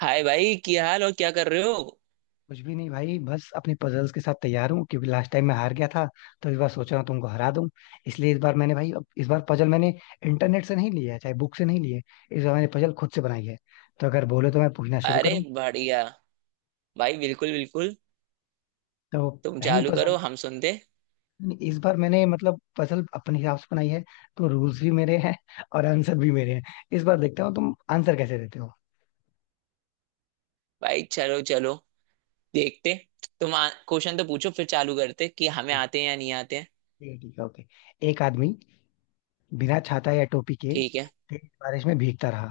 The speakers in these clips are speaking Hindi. हाय भाई, क्या हाल और क्या कर रहे हो। कुछ भी नहीं भाई, बस अपने पजल्स के साथ तैयार हूँ क्योंकि लास्ट टाइम मैं हार गया था। तो इस बार सोच रहा हूँ तुमको हरा दूं। इसलिए इस बार मैंने भाई अब इस बार पजल मैंने इंटरनेट से नहीं लिया है, चाहे बुक से नहीं लिए। इस बार मैंने पजल खुद से बनाई है। तो अगर बोले तो मैं पूछना शुरू अरे करूँ? बढ़िया। भाई बिल्कुल बिल्कुल, तो तुम पहली चालू पजल। करो हम सुनते। इस बार मैंने मतलब पजल अपने हिसाब से बनाई है, तो रूल्स भी मेरे हैं और आंसर भी मेरे हैं। इस बार देखता हूँ तुम आंसर कैसे देते हो। भाई चलो चलो, देखते। तुम क्वेश्चन तो पूछो फिर चालू करते कि हमें ठीक, आते हैं या नहीं आते हैं। ठीक है, ठीक है, ओके। एक आदमी बिना छाता या टोपी के ठीक है। तेज बारिश में भीगता रहा,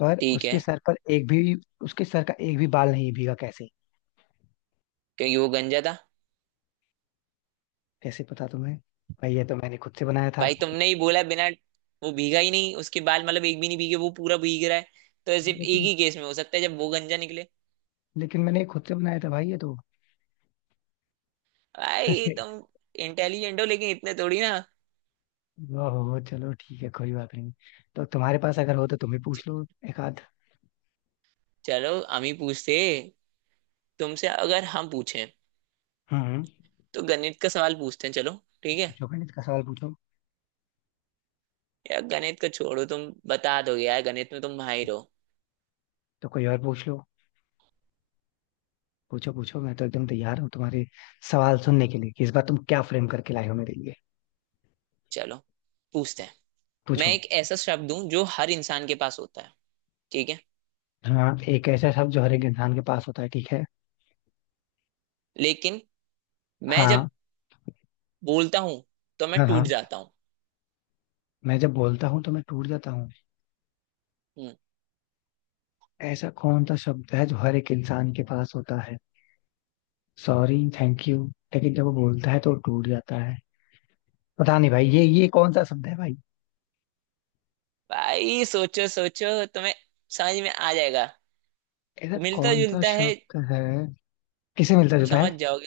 पर ठीक उसके है। सर पर एक भी, उसके सर का एक भी बाल नहीं भीगा, कैसे? क्योंकि वो गंजा था। कैसे पता तुम्हें? भाई ये तो मैंने खुद से बनाया था। भाई तुमने ही बोला बिना, वो भीगा ही नहीं। उसके बाल मतलब एक भी नहीं भीगे, वो पूरा भीग रहा है, तो सिर्फ एक लेकिन ही केस में हो सकता है जब वो गंजा निकले। लेकिन मैंने खुद से बनाया था भाई ये तो। भाई अरे। तुम इंटेलिजेंट हो लेकिन इतने थोड़ी ना। ओहो, चलो ठीक है, कोई बात नहीं। तो तुम्हारे पास अगर हो तो तुम ही च- पूछ लो। एक आध। चलो हम ही पूछते। तुमसे अगर हम पूछें हम्म। तो गणित का सवाल पूछते हैं, चलो। ठीक है। पूछो गणित का सवाल पूछो। यार गणित का छोड़ो, तुम बता दोगे यार, गणित में तुम माहिर हो। तो कोई और पूछ लो। पूछो पूछो, मैं तो एकदम तैयार हूँ तुम्हारे सवाल सुनने के लिए कि इस बार तुम क्या फ्रेम करके लाए हो मेरे लिए। चलो पूछते हैं। मैं पूछो। एक ऐसा शब्द हूं जो हर इंसान के पास होता है, ठीक है। हाँ, एक ऐसा शब्द जो हर एक इंसान के पास होता है, ठीक है। लेकिन मैं जब हाँ बोलता हूँ तो मैं हाँ। टूट हाँ, जाता हूँ। मैं जब बोलता हूँ तो मैं टूट जाता हूँ। हम्म, ऐसा कौन सा शब्द है जो हर एक इंसान के पास होता है? Sorry, thank you. लेकिन जब वो बोलता है तो वो टूट जाता है। पता नहीं भाई ये कौन सा शब्द है भाई? भाई सोचो सोचो, तुम्हें समझ में आ जाएगा। ऐसा मिलता कौन सा जुलता है। शब्द है? किसे मिलता जुलता समझ है? जाओगे।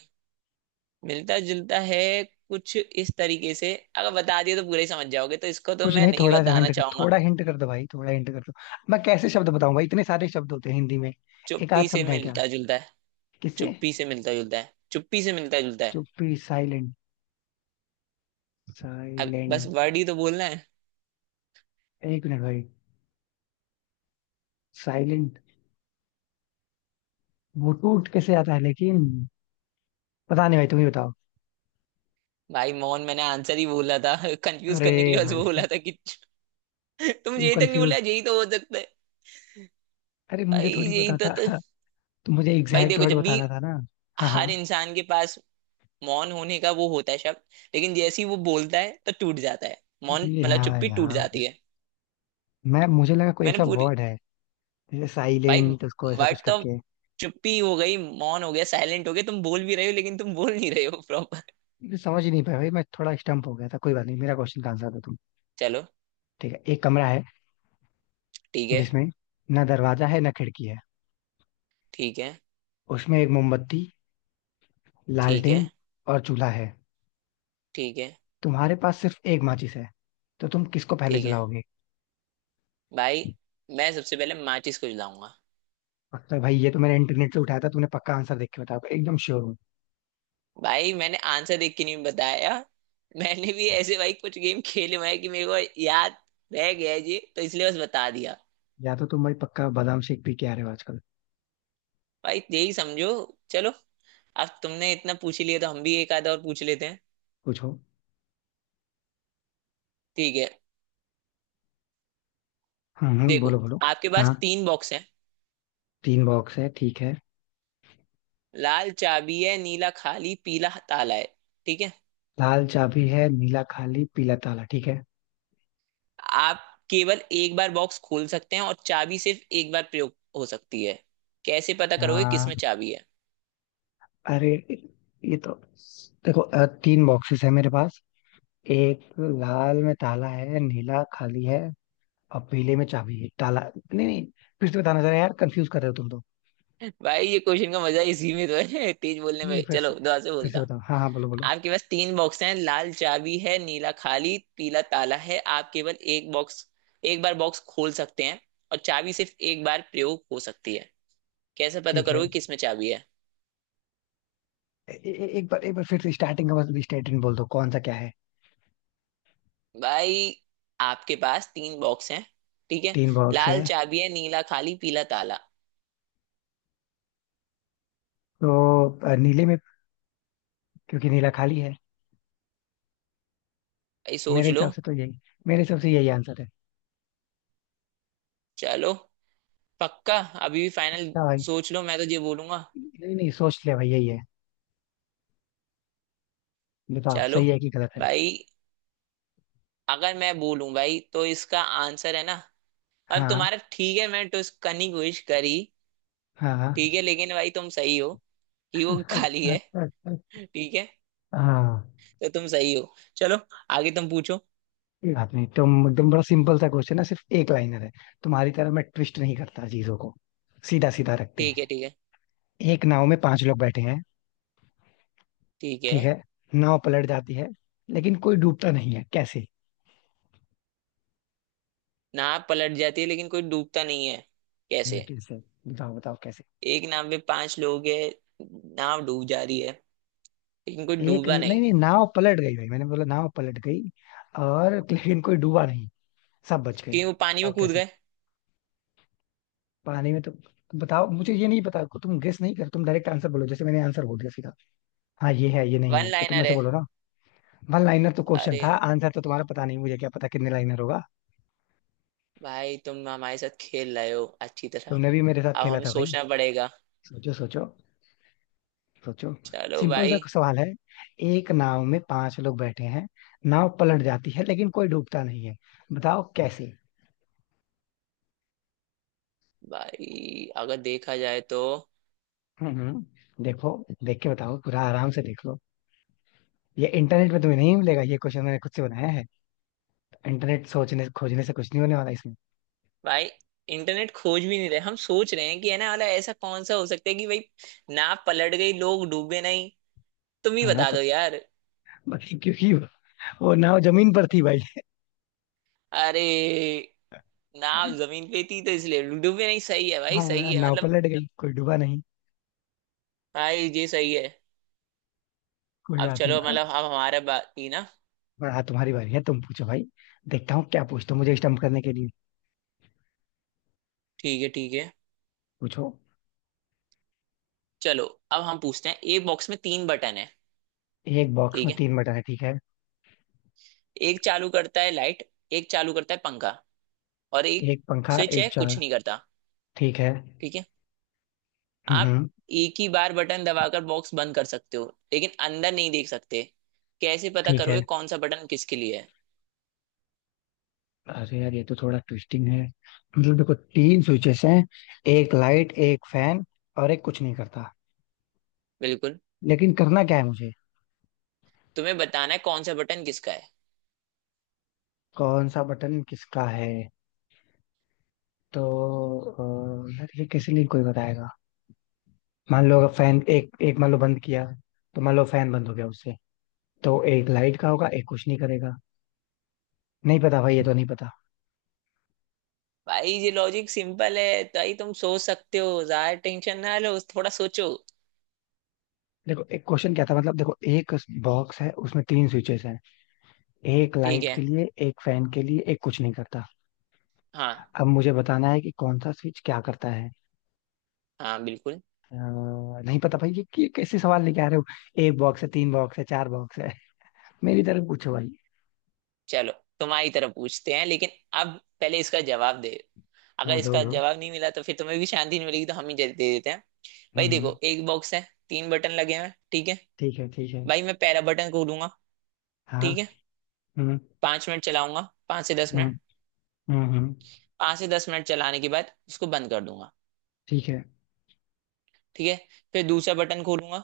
मिलता जुलता है। कुछ इस तरीके से अगर बता दिया तो पूरा ही समझ जाओगे, तो इसको तो कुछ मैं नहीं, नहीं थोड़ा सा बताना हिंट कर, चाहूंगा। थोड़ा हिंट कर दो भाई, थोड़ा हिंट कर दो। मैं कैसे शब्द बताऊं भाई, इतने सारे शब्द होते हैं हिंदी में। एक आध चुप्पी से शब्द है क्या? मिलता जुलता है। किससे? चुप्पी से मिलता जुलता है। चुप्पी से मिलता जुलता है। चुप्पी, साइलेंट। अब बस साइलेंट। वर्ड ही तो बोलना है। एक मिनट भाई। साइलेंट। वो टूट कैसे आता है लेकिन? पता नहीं भाई, तुम ही बताओ। भाई मोहन, मैंने आंसर ही बोला था कंफ्यूज करने के अरे लिए बस बोला भाई। था कि तुम तुम यही तक नहीं बोला कंफ्यूज। यही तो हो सकता है। अरे मुझे भाई थोड़ी यही पता तो, था। तो तो मुझे भाई एग्जैक्ट देखो, वर्ड जब भी बताना था ना। हाँ हर हाँ। इंसान के पास मौन होने का वो होता है शब्द, लेकिन जैसे ही वो बोलता है तो टूट जाता है। मौन ये मतलब हाँ चुप्पी टूट यहाँ। जाती है। मैं मुझे लगा कोई मैंने ऐसा पूरी। वर्ड है जैसे भाई साइलेंट उसको ऐसा वर्ड कुछ तो करके। चुप्पी हो गई, मौन हो गया, साइलेंट हो गया। तुम बोल भी रहे हो लेकिन तुम बोल नहीं रहे हो प्रॉपर। मुझे समझ ही नहीं पाया भाई, मैं थोड़ा स्टम्प हो गया था, कोई बात नहीं, मेरा क्वेश्चन का आंसर दो तुम। चलो। ठीक है, एक कमरा है ठीक है। जिसमें ना दरवाजा है ना खिड़की है। ठीक है। उसमें एक मोमबत्ती, ठीक है। लालटेन और चूल्हा है। ठीक है। तुम्हारे पास सिर्फ एक माचिस है, तो तुम किसको पहले ठीक है। जलाओगे? भाई मैं सबसे पहले माचिस को जलाऊंगा। पक्का भाई, ये तो मैंने इंटरनेट से उठाया था, तुमने पक्का आंसर देख के बताया होगा, एकदम श्योर हूँ। भाई मैंने आंसर देख के नहीं बताया। मैंने भी ऐसे भाई कुछ गेम खेले हुए हैं कि मेरे को याद रह गया है जी, तो इसलिए बस बता दिया। या तो तुम भाई पक्का बादाम शेक पी के आ रहे हो आजकल। भाई यही समझो। चलो, अब तुमने इतना पूछ ही लिया तो हम भी एक आधा और पूछ लेते हैं। पूछो। ठीक है, हाँ हाँ देखो। बोलो बोलो। आपके हाँ, पास तीन बॉक्स हैं। तीन बॉक्स है, ठीक है। लाल चाबी है, नीला खाली, पीला ताला है। ठीक है। लाल चाबी है, नीला खाली, पीला ताला, ठीक है। आप केवल एक बार बॉक्स खोल सकते हैं और चाबी सिर्फ एक बार प्रयोग हो सकती है। कैसे पता करोगे हाँ। किसमें चाबी है। अरे, ये तो। देखो तीन बॉक्सेस है मेरे पास। एक, लाल में ताला है, नीला खाली है, और पीले में चाबी है, ताला। नहीं नहीं, फिर से बताना जरा यार, कंफ्यूज कर रहे हो तुम तो। भाई ये क्वेश्चन का मजा इसी में तो है तेज बोलने नहीं नहीं, में, फिर चलो से। दोबारा से फिर से बोलता हूँ। बताओ, हाँ हाँ बोलो बोलो। आपके पास तीन बॉक्स हैं, लाल चाबी है नीला खाली पीला ताला है। आप केवल एक बॉक्स, एक बार बॉक्स खोल सकते हैं और चाबी सिर्फ एक बार प्रयोग हो सकती है। कैसे पता ठीक है। करोगे किसमें चाबी है। ए, ए, ए- एक बार, एक बार फिर से स्टार्टिंग का बस स्टेटमेंट बोल दो कौन सा क्या है। भाई आपके पास तीन बॉक्स हैं, ठीक है। तीन बॉक्स लाल है। चाबी है, नीला खाली, पीला ताला। तो नीले में, क्योंकि नीला खाली है। भाई मेरे सोच लो। हिसाब से तो यही, मेरे हिसाब से यही आंसर है। चलो, पक्का। अभी भी फाइनल, क्या भाई? सोच लो, मैं तो ये बोलूंगा। नहीं नहीं, सोच ले भाई, यही है। बताओ चलो सही है कि गलत है। भाई, अगर मैं बोलूं भाई तो इसका आंसर है ना। अब हाँ, तुम्हारा, ठीक है, मैं टुस करनी की कोशिश करी। हाँ, हाँ, ठीक है, लेकिन भाई तुम सही हो कि वो खाली है। ठीक है, हाँ, तो तुम सही हो। चलो आगे, तुम पूछो। कोई बात नहीं। तुम एकदम, बड़ा सिंपल सा क्वेश्चन है, सिर्फ एक लाइनर है। तुम्हारी तरह मैं ट्विस्ट नहीं करता चीजों को। सीधा सीधा रखते ठीक हैं। है। ठीक है। एक नाव में पांच लोग बैठे हैं, ठीक ठीक है। है। नाव पलट जाती है लेकिन कोई डूबता नहीं है, कैसे? नाव पलट जाती है लेकिन कोई डूबता नहीं है, कैसे। कैसे? बताओ बताओ कैसे। एक नाव में पांच लोग है, नाव डूब जा रही है लेकिन कोई एक, डूबा नहीं नहीं। नहीं, नाव पलट गई भाई, मैंने बोला नाव पलट गई और लेकिन कोई डूबा नहीं, सब बच गए, क्योंकि वो पानी बताओ में कूद कैसे। गए। पानी में तो। बताओ मुझे, ये नहीं पता तुम गेस नहीं कर, तुम डायरेक्ट आंसर बोलो जैसे मैंने आंसर बोल दिया सीधा। हाँ ये है, ये नहीं वन है, तो तुम लाइनर ऐसे है। बोलो ना। वन लाइनर तो क्वेश्चन अरे था, आंसर तो तुम्हारा पता नहीं, मुझे क्या पता कितने लाइनर होगा। भाई तुम हमारे साथ खेल रहे हो अच्छी तरह। तुमने भी मेरे साथ अब खेला हमें था भाई। सोचना पड़ेगा। सोचो सोचो। सोचो। चलो सिंपल सा भाई। सवाल है, एक नाव में पांच लोग बैठे हैं, नाव पलट जाती है लेकिन कोई डूबता नहीं है, बताओ कैसे। भाई अगर देखा जाए तो, हम्म हम्म, देखो। देख के बताओ, पूरा आराम से देख लो। ये इंटरनेट पे तुम्हें नहीं मिलेगा, ये क्वेश्चन मैंने खुद से बनाया है। इंटरनेट सोचने खोजने से कुछ नहीं होने वाला इसमें। भाई इंटरनेट खोज भी नहीं रहे, हम सोच रहे हैं कि है ना वाला, ऐसा कौन सा हो सकता है कि भाई नाव पलट गई लोग डूबे नहीं। तुम ही है ना, बता तो दो यार। बाकी क्योंकि वो नाव जमीन पर थी भाई। अरे, नाव जमीन पे थी तो इसलिए डूबे नहीं, सही है भाई, सही हाँ, है नाव मतलब। पलट गई, कोई डूबा नहीं। भाई ये सही है। कोई अब बात नहीं चलो अब। मतलब, अब हमारा बात थी ना। हाँ, तुम्हारी बारी है, तुम पूछो भाई। देखता हूँ क्या पूछते हो मुझे स्टम्प करने के लिए। ठीक है। ठीक है। पूछो। चलो, अब हम पूछते हैं। एक बॉक्स में तीन बटन है, एक बॉक्स ठीक में है। तीन बटन है, ठीक है। एक चालू करता है लाइट, एक चालू करता है पंखा, और एक एक पंखा, स्विच एक है चाल। कुछ नहीं करता। ठीक है। ठीक है। हम्म आप हम्म, एक ही बार बटन दबाकर बॉक्स बंद कर सकते हो, लेकिन अंदर नहीं देख सकते। कैसे पता ठीक है। करोगे कौन सा बटन किसके लिए है। अरे यार, ये तो थोड़ा ट्विस्टिंग है। मतलब देखो तीन स्विचेस हैं, एक लाइट, एक फैन, और एक कुछ नहीं करता। बिल्कुल। लेकिन करना क्या है मुझे? तुम्हें बताना है कौन सा बटन किसका है। कौन सा बटन किसका है? तो यार ये किसी लिए कोई बताएगा। मान लो अगर फैन एक एक मान लो बंद किया, तो मान लो फैन बंद हो गया उससे, तो एक लाइट का होगा, एक कुछ नहीं करेगा। नहीं पता भाई, ये तो नहीं पता। भाई ये लॉजिक सिंपल है, ताई तुम सोच सकते हो, ज्यादा टेंशन ना लो, थोड़ा सोचो। देखो एक क्वेश्चन क्या था, मतलब देखो एक बॉक्स है उसमें तीन स्विचेस हैं, एक ठीक लाइट है। के लिए, एक फैन के लिए, एक कुछ नहीं करता। हाँ अब मुझे बताना है कि कौन सा स्विच क्या करता है। हाँ बिल्कुल। नहीं पता भाई ये कैसे सवाल लेके आ रहे हो। एक बॉक्स है, तीन बॉक्स है, चार बॉक्स है। मेरी तरफ पूछो भाई। चलो तुम्हारी तरफ पूछते हैं, लेकिन अब पहले इसका जवाब दे। अगर हाँ दो इसका दो। जवाब नहीं मिला तो फिर तुम्हें भी शांति नहीं मिलेगी, तो हम ही दे दे देते हैं। भाई हम्म हम्म, देखो, एक बॉक्स है, तीन बटन लगे हैं, ठीक है। ठीक है ठीक है। भाई मैं पहला बटन खोलूंगा, हाँ। ठीक है। हम्म। पांच मिनट चलाऊंगा, पांच से दस हुँ, मिनट। हुँ, हुँ। पांच से दस मिनट चलाने के बाद इसको बंद कर दूंगा। ठीक है, ठीक है, फिर दूसरा बटन खोलूंगा,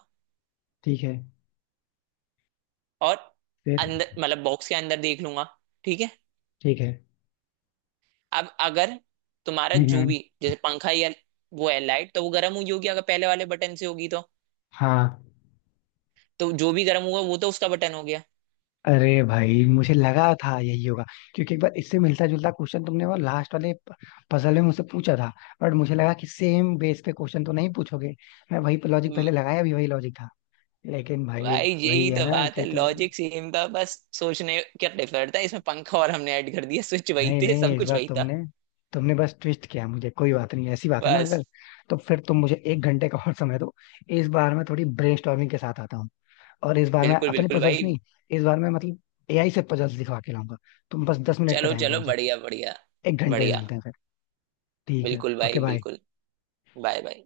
ठीक है, और फिर? अंदर मतलब बॉक्स के अंदर देख लूंगा। ठीक है। ठीक है। अब अगर तुम्हारा हुँ, जो हुँ। भी जैसे पंखा या वो है लाइट, तो वो गर्म हुई होगी अगर पहले वाले बटन से होगी तो हाँ, तो जो भी गर्म हुआ वो तो उसका बटन हो गया। अरे भाई मुझे लगा था यही होगा, क्योंकि एक बार इससे मिलता-जुलता क्वेश्चन तुमने वो लास्ट वाले पजल में मुझसे पूछा था। बट मुझे लगा कि सेम बेस पे क्वेश्चन तो नहीं पूछोगे। मैं वही लॉजिक म, पहले लगाया, भी वही लॉजिक था। लेकिन भाई, भाई वही यही है तो ना बात है। कि तुम, लॉजिक सेम था बस सोचने का डिफर था। इसमें पंखा और हमने ऐड कर दिया, स्विच वही नहीं थे, नहीं सब इस कुछ बार वही था तुमने तुमने बस ट्विस्ट किया, मुझे कोई बात नहीं ऐसी बात है ना, अगर बस। तो फिर तुम मुझे एक घंटे का और समय दो। इस बार मैं थोड़ी ब्रेनस्टॉर्मिंग के साथ आता हूँ। और इस बार मैं बिल्कुल अपने बिल्कुल पजल्स भाई। नहीं, इस बार मैं मतलब एआई से पजल्स दिखवा के लाऊंगा। तुम बस 10 मिनट का चलो टाइम दो चलो, मुझे। बढ़िया बढ़िया। एक घंटे में बढ़िया। मिलते हैं फिर। ठीक है, बिल्कुल ओके भाई बाय। बिल्कुल। Bye bye.